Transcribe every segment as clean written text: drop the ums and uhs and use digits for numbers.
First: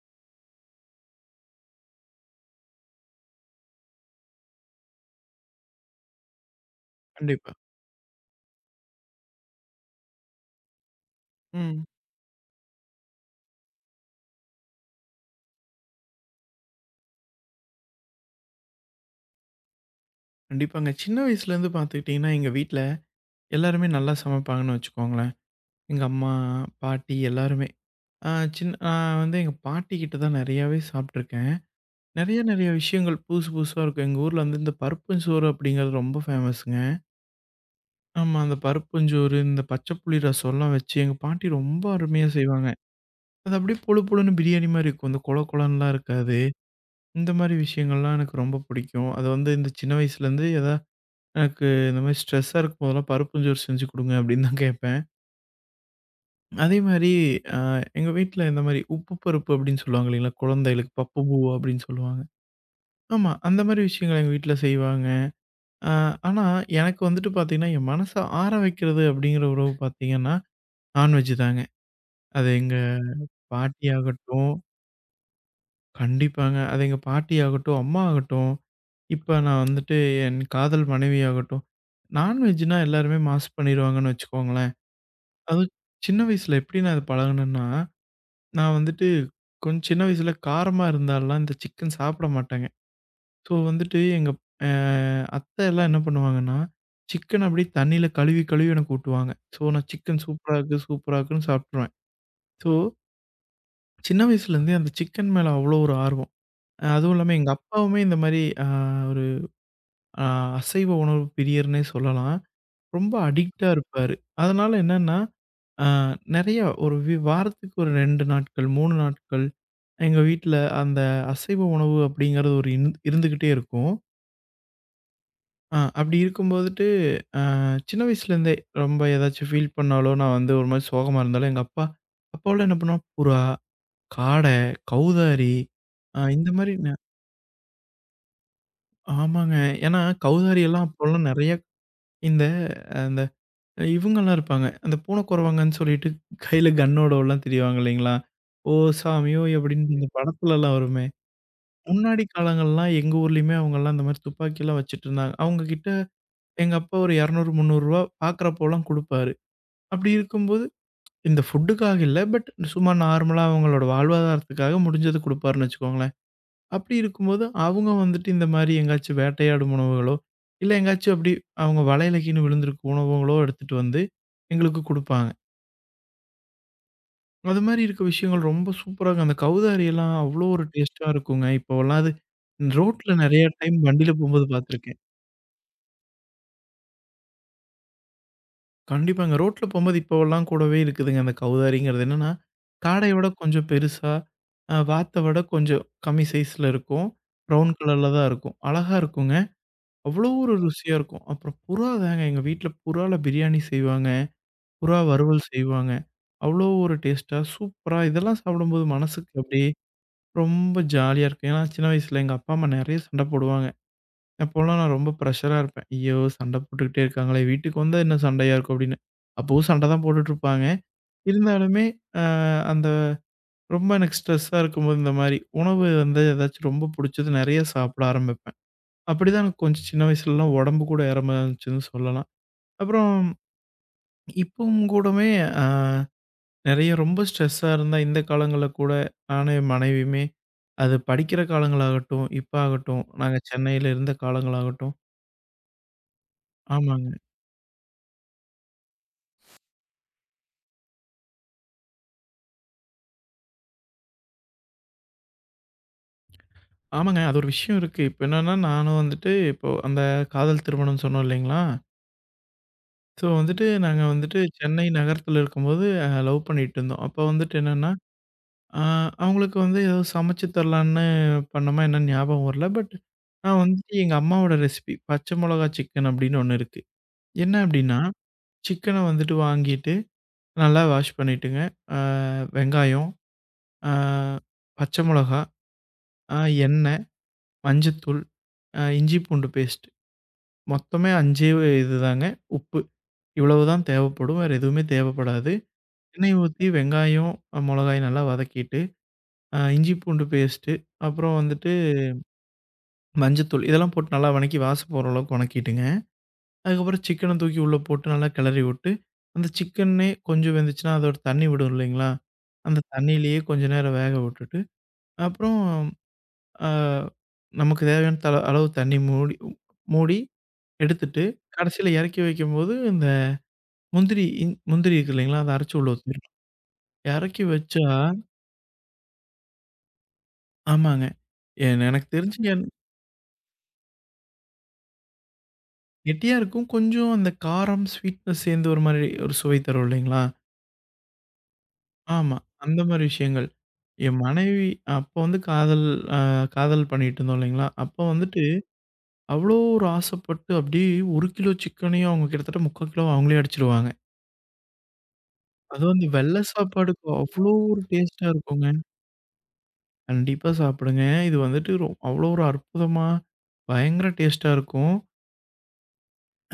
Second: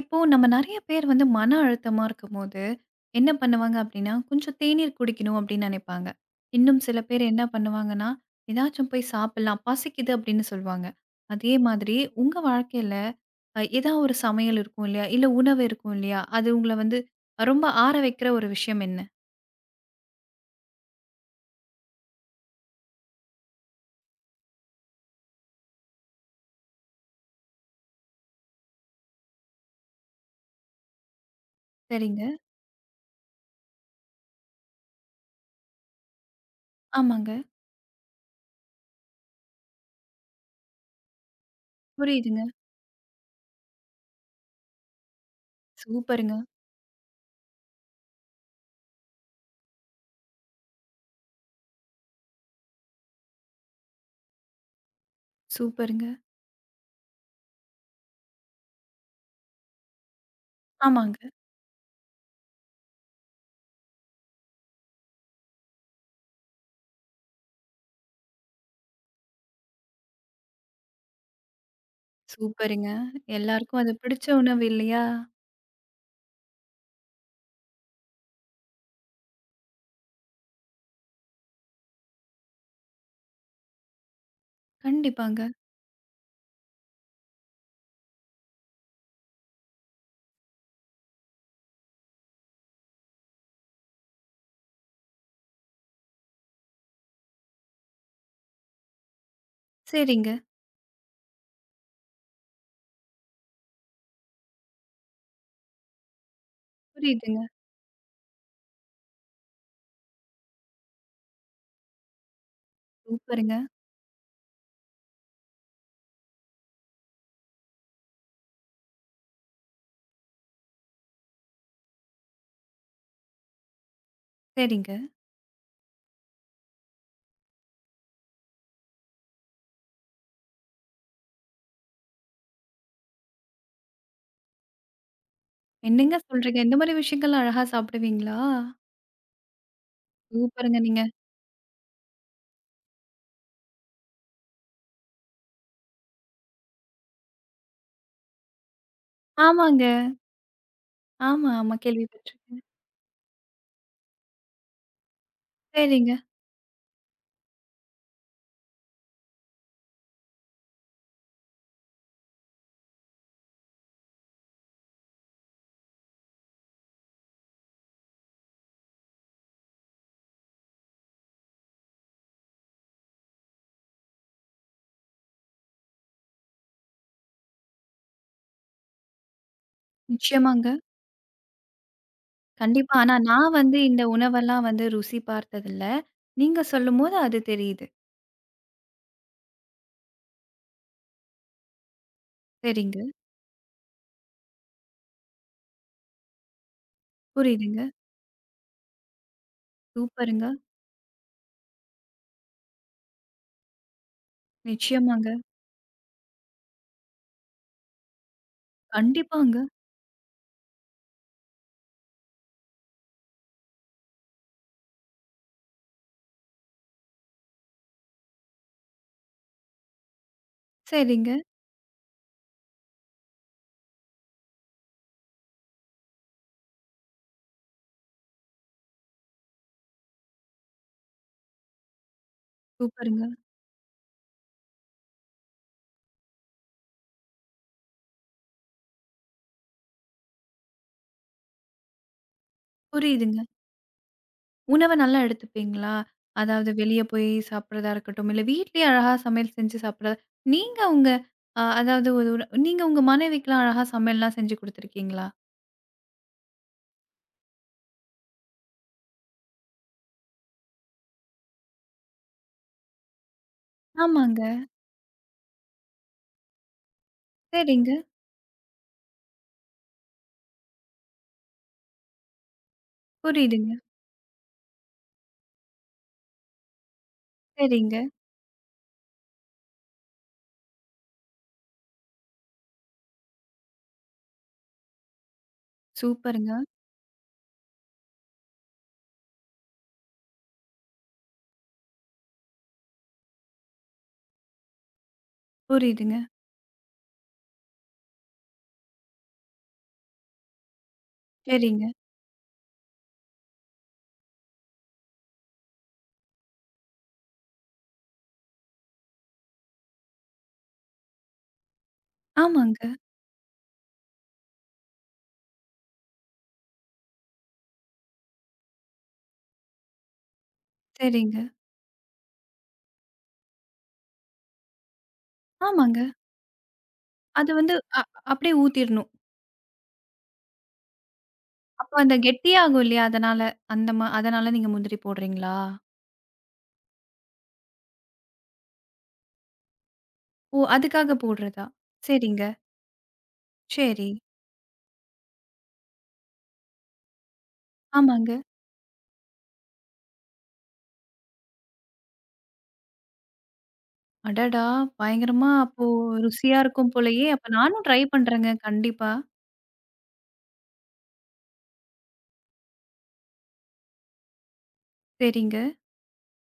இப்போ நம்ம நெறைய பேர் வந்து மன அழுத்தமா இருக்கும்போது, என்ன பண்ணுவாங்க அப்டின்னா, கொஞ்சம் தேநீர் குடிக்கணும் அப்டின்னு நெனைப்பாங்க. இன்னும் சில பேர் என்ன கண்டிப்பா. பண்ணுவாங்கன்னா, ஏதாச்சும் போய் சாப்பிடலாம், பசிக்குது அப்டின்னு சொல்வாங்க. அதே ம். மாதிரி உங்க வாழ்க்கையில ஏதா ஒரு சமையல் இருக்கும் இல்லையா? இல்ல உணவு இருக்கும் இல்லையா? அது உங்கள வந்து ரொம்ப ஆற வைக்கிற ஒரு விஷயம் என்ன? கண்டிப்பாங்க. சின்ன வயசுலேருந்து பார்த்துக்கிட்டீங்கன்னா, எங்க வீட்ல எல்லாருமே நல்லா சமைப்பாங்கன்னு வச்சுக்கோங்களேன். எங்க அம்மா, பாட்டி எல்லாருமே. ஆ சின் நான் வந்து எங்க பாட்டிகிட்ட தான் நெறையாவே சாப்ட்டுருக்கேன். சரிங்க. நெறைய, நெறைய விஷயங்கள் புதுசு புதுசா இருக்கும். எங்க ஊர்ல வந்து இந்த பருப்புஞ்சோறு அப்படிங்கிறது ரொம்ப ஃபேமஸுங்க. ஆமாங்க. ஆமா. அந்த பருப்புஞ்சோறு, இந்த பச்சை புளி ரசம்லாம் வச்சு எங்க பாட்டி ரொம்ப அருமையா புரியுதுங்க. செய்வாங்க. அது அப்படியே புழு புழுன்னு பிரியாணி மாரி இருக்கும். இந்த கொழ கொழன்னுலாம் சூப்பருங்க, இருக்காது. இந்த மாரி விஷயங்கள்லாம் எனக்கு ரொம்ப பிடிக்கும். அது வந்து இந்த சின்ன வயசுலேருந்து எனக்கு இந்த மாரி ஸ்ட்ரெஸ்ஸா இருக்கும்போதெல்லாம் பருப்புஞ்சோறு செஞ்சு குடுங்க அப்படின்னு தான் கேட்பேன். சூப்பருங்க. அதே மாரி அ எங்க வீட்ல இந்த மாரி உப்பு பருப்பு அப்படின்னு சொல்லுவாங்க இல்லைங்களா? குழந்தைகளுக்கு ஆமாங்க. பப்பு பூவா அப்படின்னு சொல்லுவாங்க. ஆமா. அந்த மாரி விஷயங்கள் எங்க வீட்ல செய்வாங்க. அ ஆனா எனக்கு வந்துட்டு பார்த்தீங்கன்னா, என் மனச ஆற வைக்கிறது அப்படிங்கிற உறவு பார்த்தீங்கன்னா, நான்வெஜ் தாங்க. அது எங்க சூப்பருங்க. எல்லாருக்கும் பாட்டி அது பிடிச்ச ஆகட்டும் உணவு இல்லையா? கண்டிப்பாங்க. அது எங்க பாட்டி ஆகட்டும், அம்மா ஆகட்டும், இப்ப நான் வந்துட்டு என் காதல் மனைவி ஆகட்டும், நான்வெஜ்ன்னா எல்லாருமே மாஸ் பண்ணிருவாங்கன்னு வச்சுக்கோங்களேன். கண்டிப்பாங்க. அதுவும் சின்ன வயசுல எப்படி நான் அத பழகுனேன்னா, நான் வந்துட்டு கொஞ்சம் சின்ன வயசுல காரமா இருந்தால்லாம் இந்த சிக்கன் சாப்பிட மாட்டேங்க. ஸோ வந்துட்டு எங்க அ அத்த எல்லாம் என்ன பண்ணுவாங்கன்னா, சிக்கன் அப்படியே தண்ணீல கழுவி கழுவி எனக்கு ஊட்டுவாங்க. ஸோ நான் சிக்கன் சரிங்க. சூப்பரா இருக்கு, சூப்பரா இருக்குன்னு சாப்பிட்டுருவேன். ஸோ சின்ன வயசுலேருந்தே அந்த சிக்கன் மேல அவ்வளோ ஒரு ஆர்வம். அதுவும் இல்லாம புரியுதுங்க. எங்க அப்பாவுமே இந்த மாரி அ ஒரு அ அசைவ உணவு பிரியர்னே சொல்லலாம். ரொம்ப சூப்பருங்க. அடிக்ட்டா இருப்பாரு. அதனால என்னன்னா ஆ நெறைய ஒரு வாரத்துக்கு ஒரு 2 நாட்கள், 3 நாட்கள் எங்க வீட்ல அந்த அசைவ உணவு அப்படிங்கிறது ஒரு இருந்து இருந்துகிட்டே இருக்கும். சரிங்க. அப்படி இருக்கும் போதுட்டு, அ சின்ன வயசுலேருந்தே ரொம்ப ஏதாச்சும் ஃபீல் பண்ணாலோ, நான் வந்து ஒரு மாரி சோகமா இருந்தாலும் எங்க அப்பா அப்போலாம் என்ன பண்ணுவோம், புறா, காடை, கௌதாரி என்னங்க அ இந்த சொல்றீங்க? மாரி இந்த ந மாரி விஷயங்கள்லாம் அழகா சாப்பிடுவீங்களா? ஆமாங்க. ஏன்னா கௌதாரி சூப்பருங்க எல்லாம் நீங்க. அப்போலாம் நெறைய இந்த அந்த இவங்கலாம் இருப்பாங்க. அந்த பூனக்குறவங்கன்னு சொல்லிட்டு கையில கன்னோடலாம் திரிவாங்க இல்லைங்களா? "ஓ சாமி ஓய்" ஆமாங்க. அப்படின்னு இந்த படத்துலலாம் வருமே. ஆமா, ஆமா. முன்னாடி கேள்விப்பட்டுருக்கேன். காலங்கள்லாம் எங்க ஊர்லயுமே அவங்கலாம் அந்த மாரி துப்பாக்கிலாம் வச்சுட்டுருந்தாங்க. அவங்க கிட்ட சரிங்க. எங்க அப்பா ஒரு ரூ. 200, 300 பார்க்குறப்போலாம் குடுப்பாரு. அப்படி இருக்கும்போது இந்த ஃபுட்டுக்காக இல்ல. பட் சும்மா நார்மலா அவங்களோட வாழ்வாதாரத்துக்காக முடிஞ்சத குடுப்பாருன்னு வச்சுக்கோங்களேன். அப்படி இருக்கும்போது அவங்க வந்துட்டு இந்த மாரி எங்கேயாச்சும் வேட்டையாடும் உணவுகளோ, இல்ல எங்கேயாச்சும் அப்படி அவங்க வலையில கீழ விழுந்திருக்கும் உணவுகளோ எடுத்துட்டு வந்து எங்களுக்கு குடுப்பாங்க. அது மாரி இருக்க விஷயங்கள் ரொம்ப சூப்பராங்க. அந்த கௌதாரி எல்லாம் அவ்ளோ ஒரு நிச்சயமாங்க. டேஸ்ட்டா இருக்குங்க. இப்போவெல்லாம் அது கண்டிப்பா. ஆனா ரோட்ல நெறைய நான் டைம் வந்து இந்த வண்டியில போம்போது உணவெல்லாம் வந்து பார்த்துருக்கேன். ருசி பார்த்ததில்ல. நீங்க சொல்லும்போது அது தெரியுது. கண்டிப்பாங்க. ரோட்ல போம்போது இப்போவெல்லாம் கூடவே இருக்குதுங்க. அந்த கௌதாரிங்கிறது என்னன்னா, சரிங்க. காடையோட கொஞ்சம் பெருசா, வாத்த விட கொஞ்சம் கம்மி சைஸ்ல இருக்கும். ப்ரவுன் புரியுதுங்க. கலர்ல தான் இருக்கும். அழகா இருக்குங்க. அவ்வளோ சூப்பருங்க. ஒரு ருசியா இருக்கும். அப்புறம் புறா தாங்க. எங்க வீட்ல புறால பிரியாணி செய்வாங்க. புறா நிச்சயமாங்க. வறுவல் செய்வாங்க. அவ்வளோ ஒரு டேஸ்ட்டா சூப்பரா இதெல்லாம் சாப்பிடும்போது மனசுக்கு கண்டிப்பாங்க. அப்படியே ரொம்ப ஜாலியா இருக்கும். ஏன்னா, சின்ன வயசுல எங்க அப்பா, அம்மா நெறைய சண்ட போடுவாங்க. அப்போலாம் நான் ரொம்ப ப்ரெஷரா இருப்பேன். "ஐயோ! சண்ட போட்டுக்கிட்டே இருக்காங்களே! வீட்டுக்கு வந்தா என்ன சண்டையா இருக்கும்" அப்படின்னு. அப்பவும் சண்ட தான் போட்டுட்ருப்பாங்க. சரிங்க. இருந்தாலுமே, அ அந்த ரொம்ப எனக்கு ஸ்ட்ரெஸ்ஸா இருக்கும்போது இந்த மாரி உணவு வந்து ஏதாச்சும் ரொம்ப புடிச்சது நெறைய சாப்பிட ஆரம்பிப்பேன். அப்படிதான் எனக்கு கொஞ்சம் சின்ன வயசுலலாம் உடம்பு கூட ஏற ஆரம்பிச்சுதுன்னு சொல்லலாம். அப்புறம் சூப்பருங்க. இப்பவும் கூடமே அ நெறைய ரொம்ப ஸ்ட்ரெஸ்ஸா இருந்தா இந்த காலங்கள்ல கூட நானும் என் மனைவியுமே, அது படிக்கிற காலங்களாகட்டும், இப்ப ஆகட்டும், புரியுதுங்க. நாங்க சென்னையில இருந்த உணவ காலங்களாகட்டும் நல்லா எடுத்துப்பீங்களா? அதாவது வெளிய ஆமாங்க. போய் சாப்பிடுறதா இருக்கட்டும், இல்ல வீட்லயே அழகா சமையல் செஞ்சு சாப்பிடுறதா நீங்க உங்க அதாவது ஒரு ஒரு நீங்க உங்க மனைவிக்குலாம் அழகா சமையல்லாம் செஞ்சு குடுத்துருக்கீங்களா? ஆமாங்க. அது ஒரு விஷயம் இருக்கு. இப்ப என்னன்னா நானும் வந்துட்டு இப்போ அந்த காதல் திருமணம் சொன்னோம் இல்லைங்களா? ஸோ வந்துட்டு நாங்க வந்துட்டு ஆமாங்க. சென்னை நகரத்துல இருக்கும்போது லவ் பண்ணிட்டு இருந்தோம். அப்ப வந்துட்டு சரிங்க. என்னன்னா, அ அவங்களுக்கு வந்து ஏதோ சமைச்சு தரலான்னு பண்ணோமா என்னன்னு ஞாபகம் வரல. பட் நான் புரியுதுங்க. வந்துட்டு எங்க அம்மாவோட ரெசிபி பச்சை மொளகா சிக்கன் அப்படின்னு ஒண்ணு இருக்கு. என்ன அப்படின்னா சரிங்க. சிக்கன வந்துட்டு வாங்கிட்டு, நல்லா வாஷ் பண்ணிட்டுங்க, அ வெங்காயம், அ பச்சை மொளகா, அ சூப்பருங்க. எண்ணெய், மஞ்சத்தூள், இஞ்சி பூண்டு பேஸ்ட் மொத்தமே 5 இதுதாங்க. உப்பு இவ்வளவுதான் தேவைப்படும். வேற எதுவுமே தேவைப்படாது. புரியுதுங்க. எண்ணெய் ஊத்தி வெங்காயம், மொளகாய் நல்லா வதக்கிட்டு, இஞ்சி பூண்டு பேஸ்ட்டு, அப்புறம் வந்துட்டு சரிங்க. மஞ்சத்தூள் இதெல்லாம் போட்டு நல்லா வணக்கி வாசம் போற அளவுக்கு வணக்கிட்டுங்க. அதுக்கப்புறம் சிக்கன தூக்கி உள்ள போட்டு நல்லா கிளறி விட்டு, அந்த சிக்கனே கொஞ்சம் வெந்துச்சுன்னா, அதோட தண்ணி விடும் இல்லைங்களா? அந்த ஆமாங்க. தண்ணியிலேயே கொஞ்ச நேரம் வேக விட்டுட்டு, அப்புறம் அ நமக்கு தேவையான அளவு தண்ணி மூடி மூடி எடுத்துட்டு, சரிங்க. கடைசியில இறக்கி வைக்கும்போது இந்த முந்திரி இருக்கு இல்லைங்களா? அத அரைச்சு உள்ள ஆமாங்க. ஊத்திடணும். இறக்கி அது வந்து வச்சா அ அப்படியே ஊத்திரணும். ஆமாங்க. என் அப்ப எனக்கு அந்த தெரிஞ்சு என் கெட்டியாகும் இல்லையா? அதனால அந்த மா அதனால நீங்க முந்திரி போடுறீங்களா? கெட்டியா இருக்கும். கொஞ்சம் அந்த காரம், ஸ்வீட்னஸ் சேர்ந்து ஒரு மாரி ஒரு சுவை தரும் இல்லைங்களா? ஓ! அதுக்காக போடுறதா? ஆமா. சரிங்க. அந்த மாரி விஷயங்கள். சரி. என் மனைவி அப்போ வந்து அ காதல் பண்ணிட்டு இருந்தோம் இல்லைங்களா? அப்போ ஆமாங்க. வந்துட்டு அவ்ளோ ஒரு ஆசைப்பட்டு அப்படியே 1 கிலோ சிக்கனையும் அவங்க கிட்டத்தட்ட 3/4 கிலோ அவங்களே அடிச்சுருவாங்க. அடடா! பயங்கரமா அப்போ அதுவும் அந்த வெள்ள ருசியா இருக்கும் சாப்பாடுக்கு போலயே! அவ்ளோ அப்ப ஒரு நானும் ட்ரை டேஸ்ட்டா பண்றேங்க இருக்குங்க. கண்டிப்பா. கண்டிப்பா சாப்பிடுங்க. இது வந்துட்டு அவ்ளோ ஒரு அற்புதமா, பயங்கர டேஸ்ட்டா இருக்கும். சரிங்க,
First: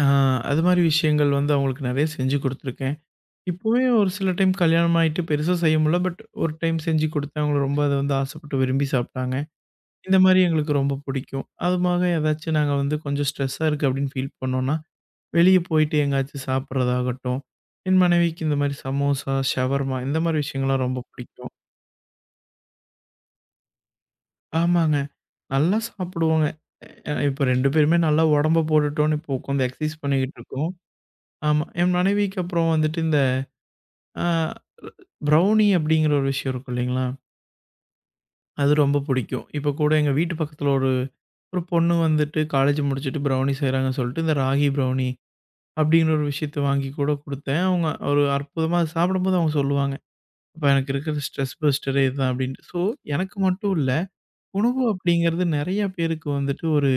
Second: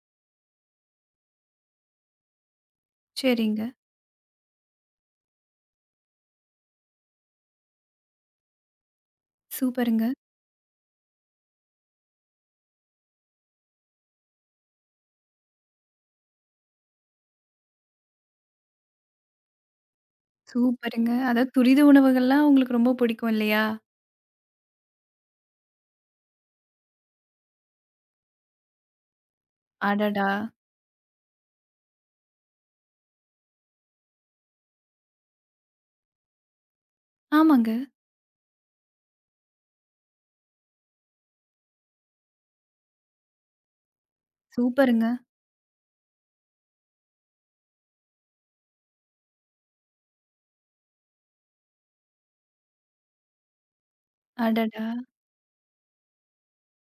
அ அது மாரி விஷயங்கள் வந்து அவங்களுக்கு நெறைய செஞ்சு குடுத்துருக்கேன். சரிங்க. இப்போவே ஒரு சில டைம் கல்யாணம் ஆயிட்டு பெருசா செய்ய முடியல. பட் ஒரு டைம் செஞ்சு குடுத்தேன். அவங்க ரொம்ப அத வந்து ஆசைப்பட்டு விரும்பி சாப்பிட்டாங்க. சூப்பருங்க, இந்த மாரி எங்களுக்கு ரொம்ப பிடிக்கும். அதுபோக ஏதாச்சும் நாங்க வந்து கொஞ்சம் ஸ்ட்ரெஸ்ஸா இருக்கு அப்படின்னு ஃபீல் பண்ணோம்னா, வெளிய போயிட்டு எங்கேயாச்சும் சாப்பிடுறதாகட்டும், என் மனைவிக்கு இந்த மாரி சமோசா, ஷவர்மா இந்த மாரி விஷயங்கள்லாம் ரொம்ப சூப்பருங்க. பிடிக்கும். அதாவது துரித உணவுகள்லாம் உங்களுக்கு ரொம்ப பிடிக்கும் இல்லையா? ஆமாங்க. நல்லா சாப்பிடுவோங்க. இப்ப 2 பேருமே நல்லா உடம்ப போட்டுட்டோம்னு இப்போ உட்காந்து எக்சர்சைஸ் அடடா! பண்ணிக்கிட்டு இருக்கோம். ஆமா. என் மனைவிக்கு அப்புறம் வந்துட்டு இந்த ஆ ப்ரௌனி அப்படிங்கிற ஒரு விஷயம் இருக்கும் இல்லைங்களா? ஆமாங்க. அது ரொம்ப பிடிக்கும். இப்ப கூட எங்க வீட்டு பக்கத்துல ஒரு ஒரு பொண்ணு வந்துட்டு காலேஜ் முடிச்சுட்டு ப்ரௌனி செய்றாங்கன்னு சொல்லிட்டு இந்த ராகி ப்ரௌனி சூப்பருங்க. அப்படிங்கிற ஒரு விஷயத்த வாங்கி கூட குடுத்தேன். அவங்க ஒரு அற்புதமா அத சாப்பிடும்போது அவங்க சொல்லுவாங்க. "அப்பா எனக்கு இருக்கிற ஸ்ட்ரெஸ் பஸ்டரே இதுதான்" அப்படின்ட்டு. ஸோ எனக்கு மட்டும் இல்ல, உணவு அடடா! அப்படிங்கிறது நெறைய பேருக்கு வந்துட்டு ஒரு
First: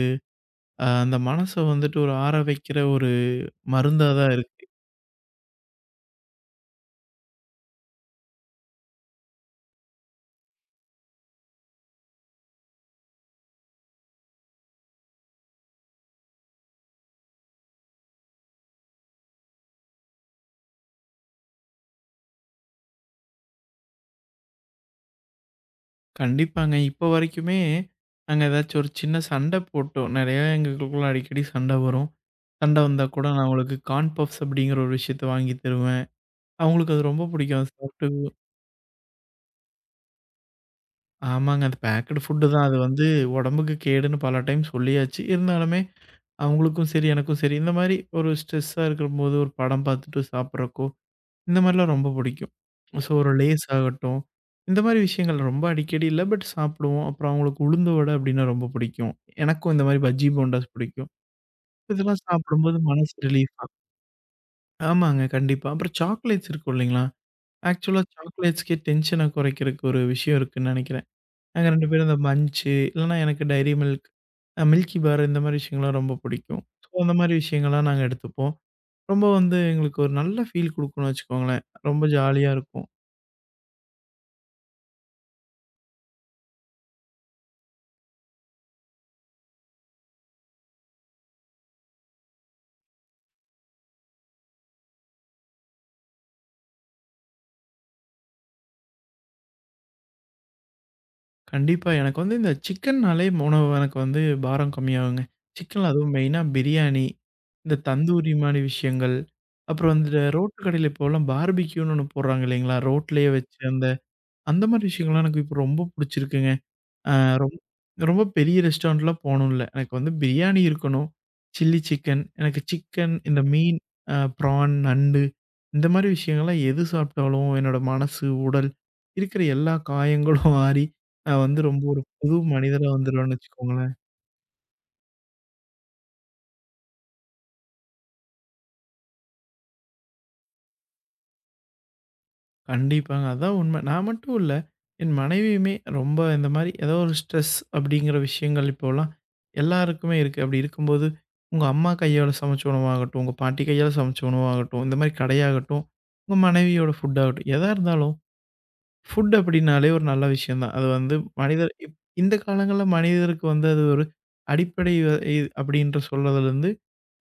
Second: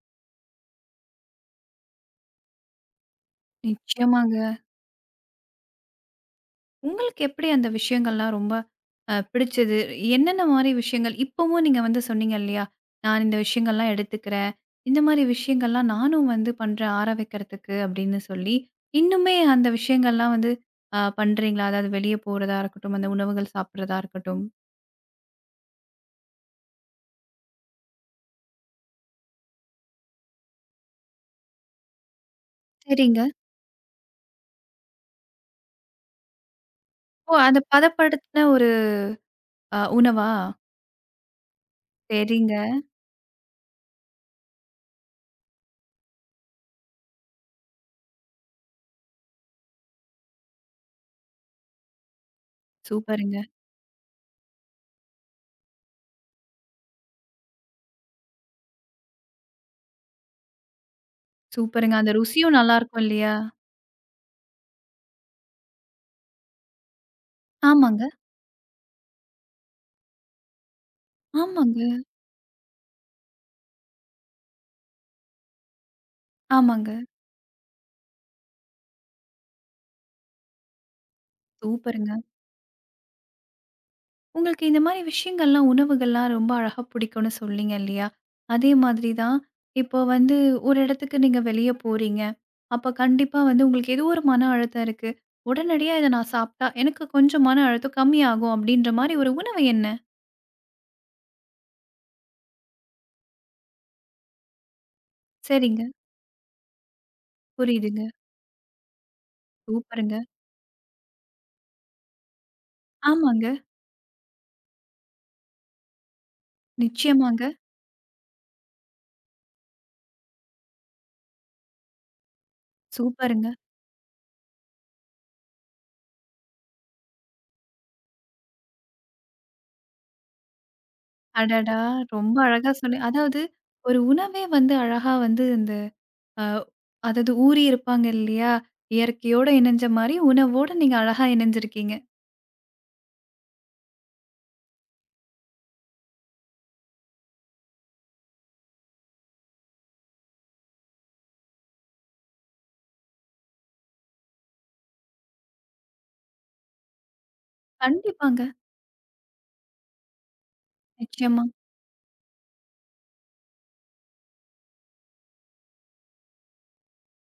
அ அந்த மனச வந்துட்டு ஒரு ஆற வைக்கிற ஒரு மருந்தா தான் நிச்சயமாங்க. இருக்கு. உங்களுக்கு எப்படி அந்த விஷயங்கள்லாம் ரொம்ப பிடிச்சது? என்னென்ன மாரி விஷயங்கள் இப்பவும் நீங்க வந்து சொன்னீங்க இல்லையா? நான் இந்த விஷயங்கள்லாம் எடுத்துக்கிறேன். இந்த மாரி விஷயங்கள்லாம் நானும் வந்து பண்றேன் ஆற வைக்கிறதுக்கு அப்படின்னு சொல்லி, இன்னுமே அந்த விஷயங்கள்லாம் வந்து பண்றீங்களா? அதாவது வெளிய போறதா இருக்கட்டும், அந்த உணவுகள் சாப்பிடுறதா இருக்கட்டும். கண்டிப்பாங்க. இப்ப வரைக்குமே நாங்க ஏதாச்சும் ஒரு சின்ன சண்டை போட்டோம். நெறைய எங்களுக்குள்ள அடிக்கடி சண்டை வரும். சண்டை வந்தா சரிங்க. கூட நான் அவங்களுக்கு கார்ன் பஃப்ஸ் அப்படிங்கிற ஒரு விஷயத்த வாங்கி தருவேன். அவங்களுக்கு அது ரொம்ப ஓ! அத பிடிக்கும். அத சாப்பிட்டு பதப்படுத்தின ஒரு உணவா? ஆமாங்க. அது பேக்குடு ஃபுட்டு சரிங்க. தான். அது வந்து உடம்புக்கு கேடுன்னு பல டைம் சொல்லியாச்சு. இருந்தாலுமே, அவங்களுக்கும் சரி, எனக்கும் சரி, இந்த மாரி ஒரு ஸ்ட்ரெஸ்ஸா இருக்கும்போது, ஒரு படம் பார்த்துட்டு சாப்பிட்றக்கோ, இந்த மாரிலாம் ரொம்ப பிடிக்கும். ஸோ, ஒரு சூப்பருங்க, லேஸ் ஆகட்டும், இந்த மாரி விஷயங்கள் ரொம்ப அடிக்கடி இல்ல. பட் சாப்பிடுவோம். அப்புறம் அவங்களுக்கு உளுந்து வடை அப்படின்னா ரொம்ப பிடிக்கும். எனக்கும் இந்த மாரி பஜ்ஜி, போண்டாஸ் பிடிக்கும். சூப்பருங்க. அந்த இதெல்லாம் ருசியும் சாப்பிடும்போது நல்லாருக்கும் மனசு இல்லையா? ரிலீஃபா ஆமாங்க. கண்டிப்பா. அப்புறம் சாக்லேட்ஸ் இருக்கும் இல்லைங்களா? ஆக்சுவலா ஆமாங்க. சாக்லேட்ஸ்க்கே டென்ஷன குறைக்கிறதுக்கு ஒரு விஷயம் இருக்குன்னு நினைக்கிறேன். நாங்க ஆமாங்க, 2 பேரும் இந்த மன்ச்சு, இல்லன்னா எனக்கு டைரி மில்க், மில்கி பார் இந்த மாரி விஷயங்கள்லாம் ரொம்ப பிடிக்கும். ஸோ, ஆமாங்க. அந்த மாரி விஷயங்கள்லாம் நாங்க எடுத்துப்போம். ரொம்ப வந்து எங்களுக்கு ஒரு நல்ல ஃபீல் குடுக்கும்னு வச்சுக்கோங்களேன். ரொம்ப சூப்பருங்க. ஜாலியா இருக்கும். உங்களுக்கு இந்த மாரி விஷயங்கள்லாம், உணவுகள்லாம் ரொம்ப அழகா பிடிக்கும்னு சொன்னீங்க இல்லையா? அதே மாதிரி தான் இப்போ வந்து ஒரு இடத்துக்கு நீங்க வெளிய போறீங்க. அப்ப கண்டிப்பா வந்து உங்களுக்கு ஏதோ ஒரு மன அழுத்தம் இருக்கு. உடனடியா இத நான் சாப்பிட்டா எனக்கு கொஞ்சம் மன அழுத்தம் கம்மியாகும் அப்படின்ற மாரி ஒரு உணவு என்ன? கண்டிப்பா எனக்கு வந்து இந்த சிக்கன்னாலே உணவு எனக்கு வந்து பாரம் கம்மியாகுங்க. சரிங்க. சிக்கன்ல அதுவும் மெயினா பிரியாணி, இந்த புரியுதுங்க. தந்தூரி மாரி விஷயங்கள், அப்புறம் சூப்பருங்க. இந்த ரோட்டு கடையில இப்போலாம் பார்பிக்யூன்னு ஒண்ணு போடுறாங்க இல்லைங்களா? ரோட்லயே ஆமாங்க. வச்சு அந்த அந்த மாரி விஷயங்கள்லாம் எனக்கு இப்போ ரொம்ப புடிச்சிருக்குங்க. ஆ நிச்சயமாங்க. ரொம் ரொம்ப பெரிய ரெஸ்டாரண்ட்லாம் போணும் இல்ல. எனக்கு வந்து பிரியாணி இருக்கணும். சில்லி சிக்கன், எனக்கு சிக்கன், இந்த சூப்பருங்க. மீன், ப்ரான், நண்டு இந்த மாரி விஷயங்கள்லாம் எது சாப்பிட்டாலும் என்னோட மனசு, உடல் இருக்கிற எல்லா காயங்களும் ஆறி, நான் வந்து அடடா! ரொம்ப ஒரு புது ரொம்ப அழகா மனிதரா வந்துருவேன்னு அதாவது வச்சுக்கோங்களேன். ஒரு உணவே வந்து அழகா வந்து இந்த அ அதாவது ஊறி இருப்பாங்க இல்லையா? இயற்கையோட இணைஞ்ச மாரி, உணவோட நீங்க அழகா இணைஞ்சிருக்கீங்க. கண்டிப்பாங்க. அதான் உண்ம. நான் மட்டும் இல்ல. என் மனைவியுமே ரொம்ப இந்த மாரி ஏதோ ஒரு ஸ்ட்ரெஸ் அப்படிங்கிற விஷயங்கள் இப்போலாம் எல்லாருக்குமே இருக்கு. அப்படி இருக்கும்போது, உங்க அம்மா கையால சமைச்ச உணவாகட்டும், உங்க பாட்டி கையால சமைச்ச உணவாகட்டும், இந்த மாரி கடையாகட்டும், உங்க மனைவியோட ஃபுட் ஆகட்டும், எதா இருந்தாலும் கண்டிப்பாங்க. ஃபுட் அப்படின்னாலே ஒரு நல்ல விஷயம் தான். அது வந்து நிச்சயமா. மனிதர் இப் இந்த காலங்கள்ல மனிதருக்கு வந்து அது ஒரு அடிப்படை வ இது அப்படின்ற சொல்றதுலருந்து,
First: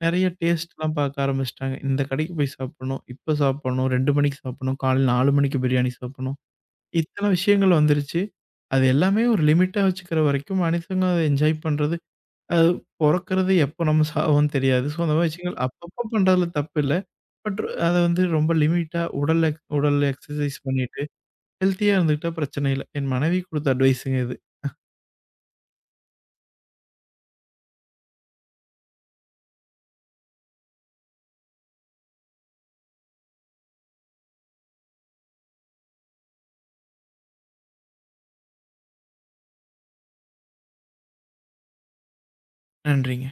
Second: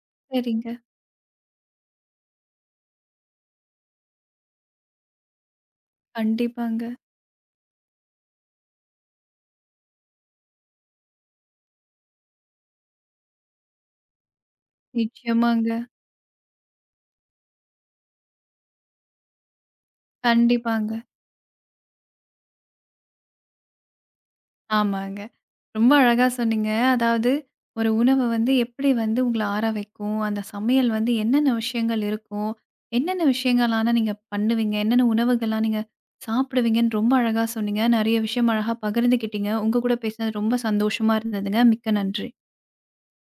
நெறைய சரிங்க. டேஸ்ட்லாம் பார்க்க ஆரம்பிச்சுட்டாங்க. இந்த கடைக்கு போய் சாப்பிடணும், இப்ப சாப்பிடணும், 2 மணிக்கு சாப்பிடணும், காலைல 4 மணிக்கு பிரியாணி சாப்பிடணும். கண்டிப்பாங்க. இத்தன விஷயங்கள் வந்துருச்சு. அது எல்லாமே ஒரு லிமிட்டா வச்சுக்கிற வரைக்கும் மனிதங்க அத என்ஜாய் பண்றது, அது பொறக்கிறது எப்போ நம்ம சாவோன்னு தெரியாது. ஸோ, அந்த மாரி விஷயங்கள் நிச்சயமாங்க. அப்பப்போ பண்றதுல தப்பு இல்ல. பட் அத வந்து ரொம்ப லிமிட்டா உடல் எக்சர்சைஸ் கண்டிப்பாங்க. பண்ணிட்டு ஹெல்த்தியா இருந்துக்கிட்டா பிரச்சனை இல்ல. என் மனைவி குடுத்த அட்வைஸுங்க இது. ஆமாங்க. ரொம்ப அழகா சொன்னீங்க. அதாவது ஒரு உணவு வந்து எப்படி வந்து உங்கள ஆற வைக்கும்? அந்த சமையல் வந்து என்னென்ன விஷயங்கள் இருக்கும்? என்னென்ன விஷயங்கள்லாம் நீங்க பண்ணுவீங்க? என்னென்ன உணவுகள்லாம் நீங்க சாப்பிடுவீங்கன்னு ரொம்ப அழகா சொன்னீங்க. நெறைய விஷயம் அழகா பகிர்ந்துக்கிட்டீங்க. உங்க கூட பேசினது ரொம்ப சந்தோஷமா இருந்ததுங்க. மிக்க நன்றி. நன்றிங்க.